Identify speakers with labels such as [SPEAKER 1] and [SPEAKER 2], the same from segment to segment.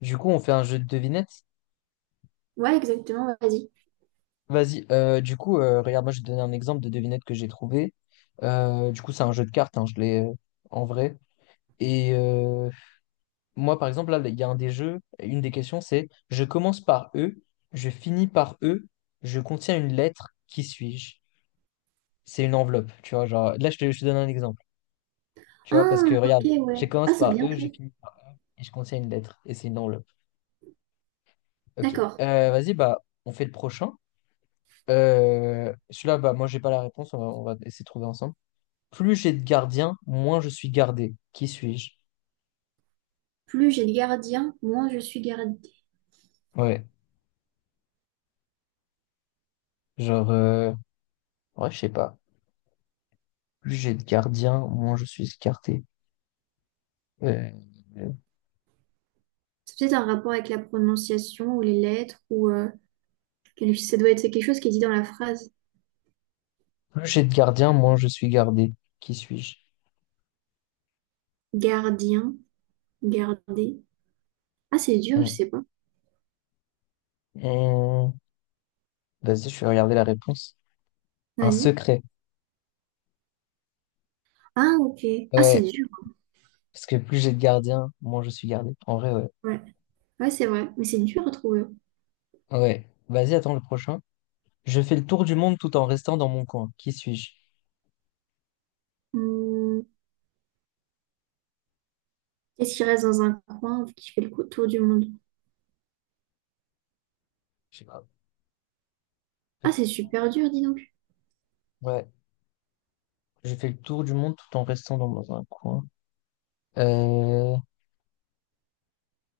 [SPEAKER 1] Du coup, on fait un jeu de devinettes.
[SPEAKER 2] Ouais, exactement, vas-y.
[SPEAKER 1] Vas-y, du coup, regarde, moi je vais te donner un exemple de devinette que j'ai trouvé. Du coup, c'est un jeu de cartes, hein, je l'ai en vrai. Et moi, par exemple, là, il y a un des jeux, une des questions, c'est je commence par E, je finis par E, je contiens une lettre, qui suis-je? C'est une enveloppe, tu vois, genre, là, je te donne un exemple, tu vois, parce
[SPEAKER 2] Ah,
[SPEAKER 1] que
[SPEAKER 2] ok,
[SPEAKER 1] regarde, je
[SPEAKER 2] ouais. Ah,
[SPEAKER 1] commence
[SPEAKER 2] c'est
[SPEAKER 1] par
[SPEAKER 2] bien
[SPEAKER 1] E, je
[SPEAKER 2] fait.
[SPEAKER 1] finis par E, et je contiens une lettre, et c'est une enveloppe. Ok.
[SPEAKER 2] D'accord.
[SPEAKER 1] Vas-y, bah, on fait le prochain. Celui-là, bah, moi, j'ai pas la réponse. On va essayer de trouver ensemble. Plus j'ai de gardiens, moins je suis gardé. Qui suis-je?
[SPEAKER 2] Plus j'ai de gardiens, moins je suis gardée.
[SPEAKER 1] Ouais. Genre, ouais, je sais pas. Plus j'ai de gardiens, moins je suis gardé. Euh,
[SPEAKER 2] C'est peut-être un rapport avec la prononciation ou les lettres ou quel- ça doit être quelque chose qui est dit dans la phrase.
[SPEAKER 1] plus j'ai de gardiens, moins je suis gardé. Qui suis-je?
[SPEAKER 2] Gardien, garder. Ah, c'est dur, je
[SPEAKER 1] Hum,
[SPEAKER 2] sais pas.
[SPEAKER 1] hum. Vas-y, je vais regarder la réponse. Un
[SPEAKER 2] Vas-y.
[SPEAKER 1] secret.
[SPEAKER 2] Ah, ok. Ah, c'est
[SPEAKER 1] Ouais.
[SPEAKER 2] dur.
[SPEAKER 1] Parce que plus j'ai de gardiens, moins je suis gardé. En vrai, ouais.
[SPEAKER 2] Ouais, ouais, c'est vrai. Mais c'est dur à trouver.
[SPEAKER 1] Ouais. Vas-y, attends le prochain. Je fais le tour du monde tout en restant dans mon coin. Qui suis-je?
[SPEAKER 2] Hum. Qu'est-ce qui reste dans un coin qui fait le cou- tour du monde?
[SPEAKER 1] Je sais pas.
[SPEAKER 2] Ah, c'est super dur, dis donc.
[SPEAKER 1] Ouais. J'ai fait le tour du monde tout en restant dans un coin. Euh,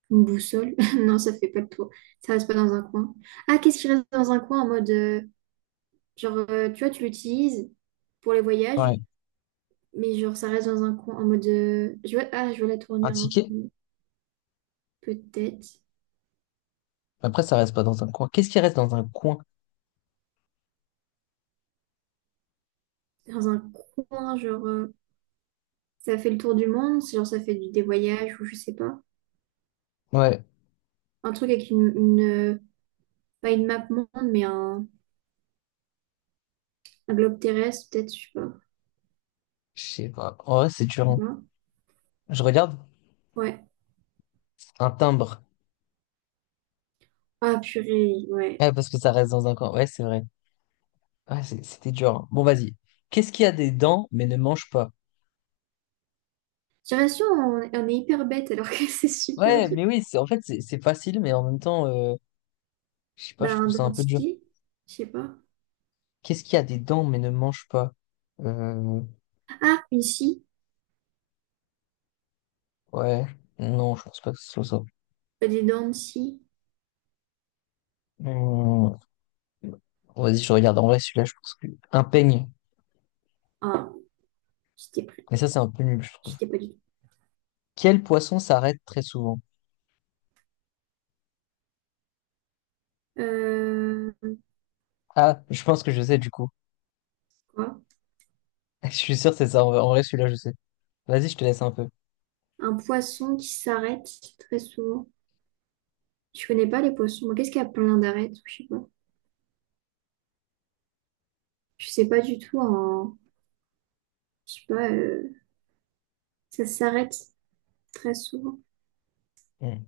[SPEAKER 2] Une boussole? Non, ça fait pas de tour. Ça reste pas dans un coin. Ah, qu'est-ce qui reste dans un coin en mode, genre, tu vois, tu l'utilises pour les voyages,
[SPEAKER 1] ouais,
[SPEAKER 2] mais genre, ça reste dans un coin en mode, je vois, ah, je vois la
[SPEAKER 1] un
[SPEAKER 2] tournure un
[SPEAKER 1] ticket?
[SPEAKER 2] peu. Peut-être.
[SPEAKER 1] Après, ça reste pas dans un coin. Qu'est-ce qui reste dans un coin?
[SPEAKER 2] Dans un coin, genre. Ça fait le tour du monde, c'est genre, ça fait du- des voyages ou je sais pas.
[SPEAKER 1] Ouais,
[SPEAKER 2] Un truc avec une pas une map monde, mais un globe terrestre, peut-être, je sais pas.
[SPEAKER 1] je sais pas. En vrai, c'est dur, hein.
[SPEAKER 2] Voilà.
[SPEAKER 1] Je regarde
[SPEAKER 2] Ouais.
[SPEAKER 1] un timbre.
[SPEAKER 2] Ah, purée, ouais.
[SPEAKER 1] Ouais, parce que ça reste dans un coin. Ouais, c'est vrai. Ouais, c'était dur, hein. Bon, vas-y. Qu'est-ce qui a des dents mais ne mange pas?
[SPEAKER 2] J'ai l'impression on est hyper bête alors que c'est super
[SPEAKER 1] Ouais,
[SPEAKER 2] dur.
[SPEAKER 1] mais oui, c'est en fait, c'est facile, mais en même temps, je sais pas,
[SPEAKER 2] Bah,
[SPEAKER 1] je
[SPEAKER 2] un
[SPEAKER 1] trouve ça un peu dur.
[SPEAKER 2] dentier, je sais pas.
[SPEAKER 1] Qu'est-ce qui a des dents mais ne mange pas? Euh,
[SPEAKER 2] Ah, une scie,
[SPEAKER 1] ouais, non, je pense pas que ce soit ça.
[SPEAKER 2] pas des dents de scie.
[SPEAKER 1] Hmm. Bon, vas-y, je regarde. En vrai, celui-là, je pense que... Un peigne.
[SPEAKER 2] Ah, j'étais prêt,
[SPEAKER 1] Mais ça, c'est un peu nul, je trouve.
[SPEAKER 2] j'étais pas du tout.
[SPEAKER 1] Quel poisson s'arrête très souvent?
[SPEAKER 2] Euh,
[SPEAKER 1] Ah, je pense que je sais, du coup.
[SPEAKER 2] quoi?
[SPEAKER 1] Je suis sûr que c'est ça. En vrai, celui-là, je sais. Vas-y, je te laisse un peu.
[SPEAKER 2] Un poisson qui s'arrête très souvent. Je connais pas les poissons. Moi, qu'est-ce qu'il y a plein d'arêtes? Je sais pas. Je sais pas du tout. En... Je sais pas, ça s'arrête très souvent.
[SPEAKER 1] Hmm.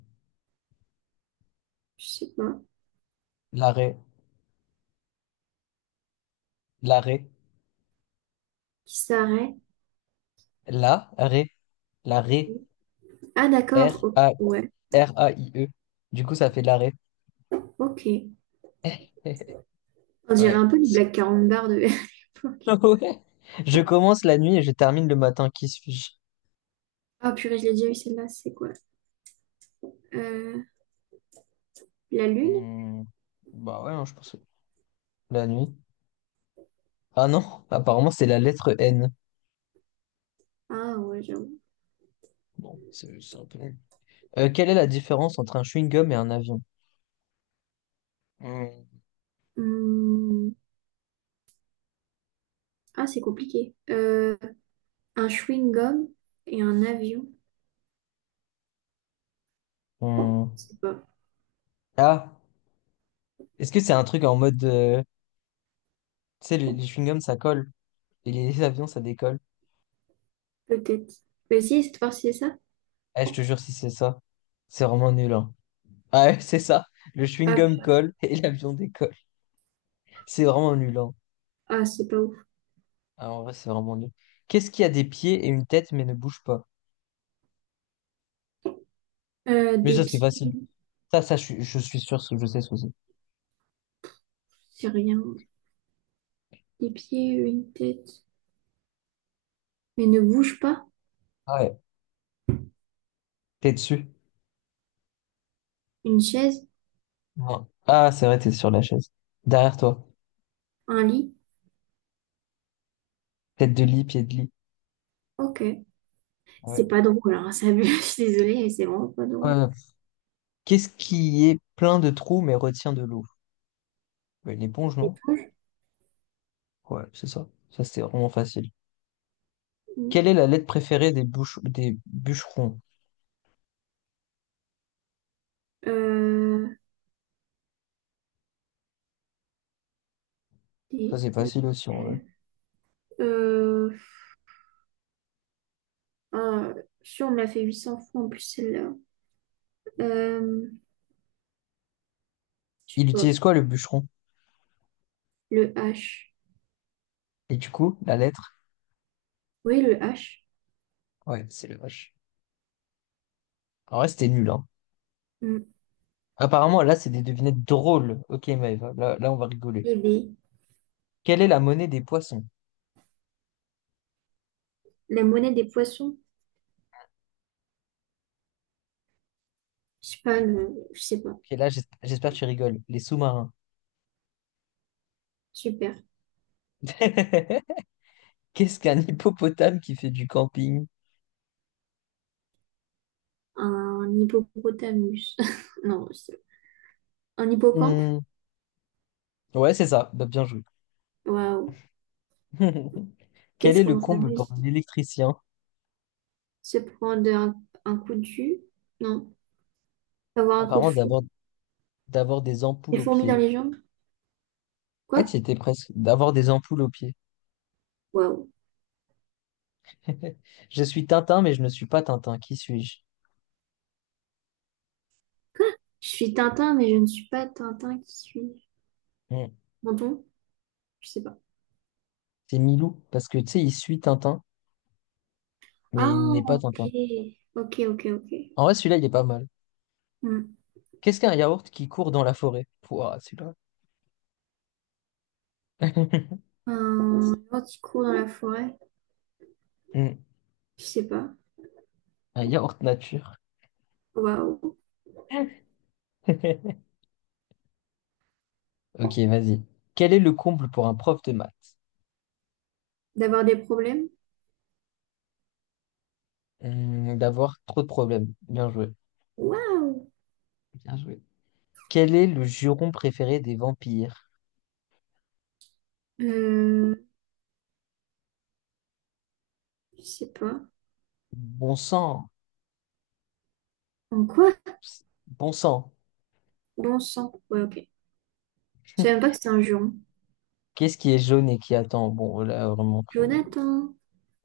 [SPEAKER 2] Je sais pas.
[SPEAKER 1] L'arrêt. L'arrêt.
[SPEAKER 2] Qui s'arrête.
[SPEAKER 1] La. Ré. La. Ré.
[SPEAKER 2] Ah,
[SPEAKER 1] R.
[SPEAKER 2] d'accord. Oh,
[SPEAKER 1] A.
[SPEAKER 2] ouais.
[SPEAKER 1] R-A-I-E. Du coup, ça fait de l'arrêt.
[SPEAKER 2] Ok. On dirait
[SPEAKER 1] Ouais.
[SPEAKER 2] un peu du Black Carambar de l'époque.
[SPEAKER 1] Ouais. Je commence la nuit et je termine le matin. Qui suis-je?
[SPEAKER 2] Ah, purée, je l'ai déjà eu celle-là. C'est quoi? Euh, la lune?
[SPEAKER 1] Hmm. Bah ouais, hein, je pense que la nuit. Ah non, apparemment c'est la lettre N.
[SPEAKER 2] Ah, ouais, j'avoue.
[SPEAKER 1] Bon, c'est un peu nul. Quelle est la différence entre un chewing-gum et un avion? Hmm,
[SPEAKER 2] Hmm. Ah, c'est compliqué. Un chewing-gum et un avion.
[SPEAKER 1] hmm.
[SPEAKER 2] Je sais pas.
[SPEAKER 1] Ah, est-ce que c'est un truc en mode... Tu sais, les chewing-gums, ça colle. Et les avions, ça décolle.
[SPEAKER 2] Peut-être. Mais si, cette fois-ci, c'est ça?
[SPEAKER 1] Eh, je te jure, si c'est ça, c'est vraiment nul, hein. Ah ouais, c'est ça. Le
[SPEAKER 2] Ah,
[SPEAKER 1] chewing-gum
[SPEAKER 2] p-
[SPEAKER 1] colle et l'avion décolle. C'est vraiment nul, hein.
[SPEAKER 2] ah, c'est pas ouf.
[SPEAKER 1] Ah, en vrai, c'est vraiment nul. Qu'est-ce qui a des pieds et une tête mais ne bouge pas? Mais
[SPEAKER 2] Des
[SPEAKER 1] ça, c'est
[SPEAKER 2] pieds.
[SPEAKER 1] facile. Ça, je suis sûr que je sais ce que c'est.
[SPEAKER 2] C'est rien. Des pieds, une tête. Mais ne bouge pas.
[SPEAKER 1] Ah ouais. T'es dessus?
[SPEAKER 2] Une chaise.
[SPEAKER 1] Non. Ah, c'est vrai, t'es sur la chaise. Derrière toi.
[SPEAKER 2] Un lit.
[SPEAKER 1] Tête de lit, pied de lit.
[SPEAKER 2] Ok. C'est
[SPEAKER 1] Ouais.
[SPEAKER 2] pas drôle, hein, ça. Je suis désolée, mais c'est vraiment pas
[SPEAKER 1] Ouais,
[SPEAKER 2] drôle.
[SPEAKER 1] ouais. Qu'est-ce qui est plein de trous mais retient de l'eau? Ouais, une éponge, non? Ouais, c'est ça. Ça, c'est vraiment facile. Quelle est la lettre préférée des des bûcherons?
[SPEAKER 2] Euh,
[SPEAKER 1] Ça,
[SPEAKER 2] des-
[SPEAKER 1] c'est facile aussi, en vrai.
[SPEAKER 2] euh, euh, ah, si on me l'a fait 800 fois en plus, celle-là. Euh, je sais
[SPEAKER 1] Il
[SPEAKER 2] pas.
[SPEAKER 1] utilise quoi, le bûcheron?
[SPEAKER 2] Le H.
[SPEAKER 1] Et du coup, la lettre?
[SPEAKER 2] Oui, le H.
[SPEAKER 1] Ouais, c'est le vache. En vrai, c'était nul, hein.
[SPEAKER 2] Mm.
[SPEAKER 1] Apparemment, là, c'est des devinettes drôles. Ok, Maëva, là, on va rigoler.
[SPEAKER 2] Les baies.
[SPEAKER 1] Quelle est la monnaie des poissons?
[SPEAKER 2] La monnaie des poissons. Je sais pas, le... je sais pas.
[SPEAKER 1] Ok, là, j'espère que tu rigoles. Les sous-marins.
[SPEAKER 2] Super.
[SPEAKER 1] Qu'est-ce qu'un hippopotame qui fait du camping?
[SPEAKER 2] Un hippopotamus. Non, c'est- un hippocampe.
[SPEAKER 1] Hmm. Ouais, c'est ça. Bah, bien joué.
[SPEAKER 2] Waouh.
[SPEAKER 1] Quel
[SPEAKER 2] Qu'est-ce
[SPEAKER 1] est le
[SPEAKER 2] qu'on
[SPEAKER 1] comble pour
[SPEAKER 2] s'amuse.
[SPEAKER 1] un électricien?
[SPEAKER 2] Se prendre un coup de jus. Non. Avoir un coup de
[SPEAKER 1] Apparemment,
[SPEAKER 2] fou.
[SPEAKER 1] d'avoir des
[SPEAKER 2] Des
[SPEAKER 1] ampoules aux
[SPEAKER 2] fourmis dans
[SPEAKER 1] pieds.
[SPEAKER 2] les jambes.
[SPEAKER 1] Ouais,
[SPEAKER 2] Quoi?
[SPEAKER 1] tu y étais presque. D'avoir des ampoules aux pieds.
[SPEAKER 2] Waouh.
[SPEAKER 1] Je suis Tintin, mais je ne suis pas Tintin. Qui suis-je?
[SPEAKER 2] Quoi? Je suis Tintin, mais je ne suis pas Tintin qui suis.
[SPEAKER 1] Hmm.
[SPEAKER 2] Menton? Je sais pas.
[SPEAKER 1] C'est Milou, parce que tu sais, il suit Tintin,
[SPEAKER 2] Ah,
[SPEAKER 1] mais il n'est pas
[SPEAKER 2] ok.
[SPEAKER 1] Tintin.
[SPEAKER 2] Ok, ok, ok.
[SPEAKER 1] En vrai, celui-là, il est pas mal.
[SPEAKER 2] Hmm.
[SPEAKER 1] Qu'est-ce qu'un yaourt qui court dans la forêt? Pouah, celui-là.
[SPEAKER 2] Un gentil coup dans la forêt.
[SPEAKER 1] Hmm.
[SPEAKER 2] Je sais pas.
[SPEAKER 1] Un yaourt nature.
[SPEAKER 2] Waouh.
[SPEAKER 1] Ok, vas-y. Quel est le comble pour un prof de maths?
[SPEAKER 2] D'avoir des problèmes?
[SPEAKER 1] Hmm. D'avoir trop de problèmes. Bien joué.
[SPEAKER 2] Waouh!
[SPEAKER 1] Bien joué. Quel est le juron préféré des vampires?
[SPEAKER 2] Euh, je sais pas.
[SPEAKER 1] Bon sang.
[SPEAKER 2] En quoi?
[SPEAKER 1] Bon sang.
[SPEAKER 2] Bon sang. Ouais, ok. Je savais même pas que c'était un juron.
[SPEAKER 1] Qu'est-ce qui est jaune et qui attend? Bon, là, vraiment. Frère.
[SPEAKER 2] Jonathan,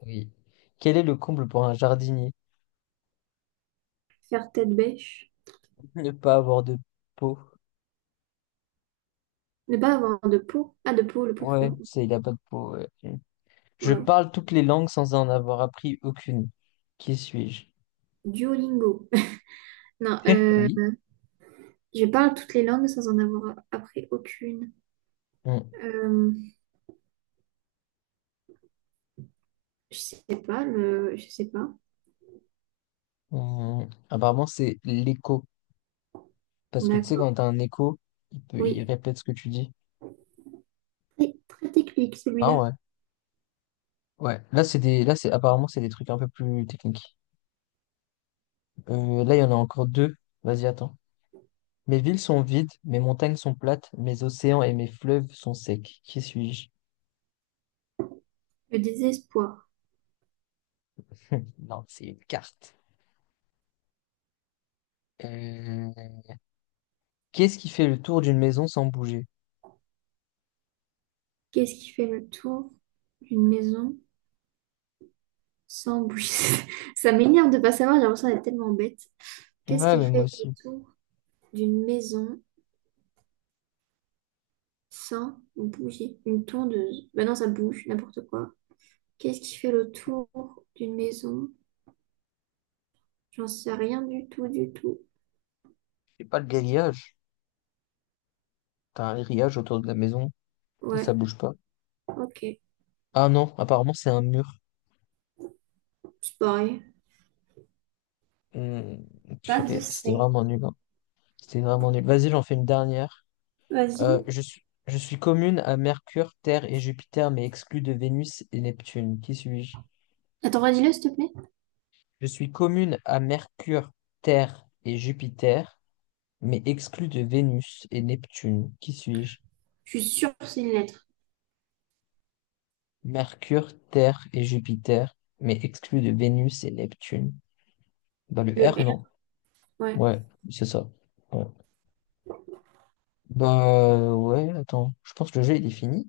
[SPEAKER 1] Oui. Quel est le comble pour un jardinier?
[SPEAKER 2] faire tête bêche.
[SPEAKER 1] Ne pas avoir de peau.
[SPEAKER 2] Ne pas avoir de peau. Ah, de peau, le pot de
[SPEAKER 1] Ouais,
[SPEAKER 2] fleurs.
[SPEAKER 1] c'est, il a pas de peau, ouais. Hmm. Je
[SPEAKER 2] Waouh.
[SPEAKER 1] parle toutes les langues sans en avoir appris aucune. Qui suis-je?
[SPEAKER 2] Duolingo. Non, euh,
[SPEAKER 1] Oui.
[SPEAKER 2] je parle toutes les langues sans en avoir appris aucune.
[SPEAKER 1] Hmm,
[SPEAKER 2] Euh, je sais pas, le... je sais pas.
[SPEAKER 1] hmm. Apparemment, c'est l'écho. Parce que tu sais,
[SPEAKER 2] D'accord.
[SPEAKER 1] quand t'as un écho, il peut, il
[SPEAKER 2] Oui.
[SPEAKER 1] répète ce que tu dis.
[SPEAKER 2] Très, très technique,
[SPEAKER 1] Ah
[SPEAKER 2] celui-là.
[SPEAKER 1] ouais. Ouais. Là, c'est, apparemment, c'est des trucs un peu plus techniques. Là, il y en a encore deux. Vas-y, attends. Mes villes sont vides, mes montagnes sont plates, mes océans et mes fleuves sont secs. Qui suis-je?
[SPEAKER 2] Le désespoir.
[SPEAKER 1] Non, c'est une carte. Euh, Qu'est-ce qui fait le tour d'une maison sans bouger?
[SPEAKER 2] Qu'est-ce qui fait le tour d'une maison? Sans bruit. Ça m'énerve de pas savoir, j'ai l'impression d'être tellement bête. Qu'est-ce
[SPEAKER 1] Ouais,
[SPEAKER 2] qui
[SPEAKER 1] mais moi
[SPEAKER 2] fait le
[SPEAKER 1] aussi.
[SPEAKER 2] tour d'une maison sans bouger? Une tondeuse. Ben non, ça bouge, n'importe quoi. Qu'est-ce qui fait le tour d'une maison? J'en sais rien du tout, du tout.
[SPEAKER 1] C'est pas le grillage. T'as un grillage autour de la maison et
[SPEAKER 2] Ouais,
[SPEAKER 1] ça bouge pas.
[SPEAKER 2] ok.
[SPEAKER 1] Ah non, apparemment c'est un mur.
[SPEAKER 2] C'est pareil.
[SPEAKER 1] Hmm,
[SPEAKER 2] Pas de
[SPEAKER 1] purée, c'était
[SPEAKER 2] C.
[SPEAKER 1] vraiment nul, hein. C'était vraiment nul. Vas-y, j'en fais une dernière.
[SPEAKER 2] Vas-y.
[SPEAKER 1] Je suis commune à Mercure, Terre et Jupiter, mais exclue de Vénus et Neptune. Qui suis-je?
[SPEAKER 2] Attends, redis-le, s'il te plaît.
[SPEAKER 1] Je suis commune à Mercure, Terre et Jupiter, mais exclue de Vénus et Neptune. Qui suis-je?
[SPEAKER 2] Je suis sûre que c'est une lettre.
[SPEAKER 1] Mercure, Terre et Jupiter, mais exclue de Vénus et Neptune. Dans le
[SPEAKER 2] Le
[SPEAKER 1] R,
[SPEAKER 2] R,
[SPEAKER 1] non?
[SPEAKER 2] ouais.
[SPEAKER 1] Ouais, c'est ça. Ouais. Bah ouais, attends, je pense que le jeu il est fini.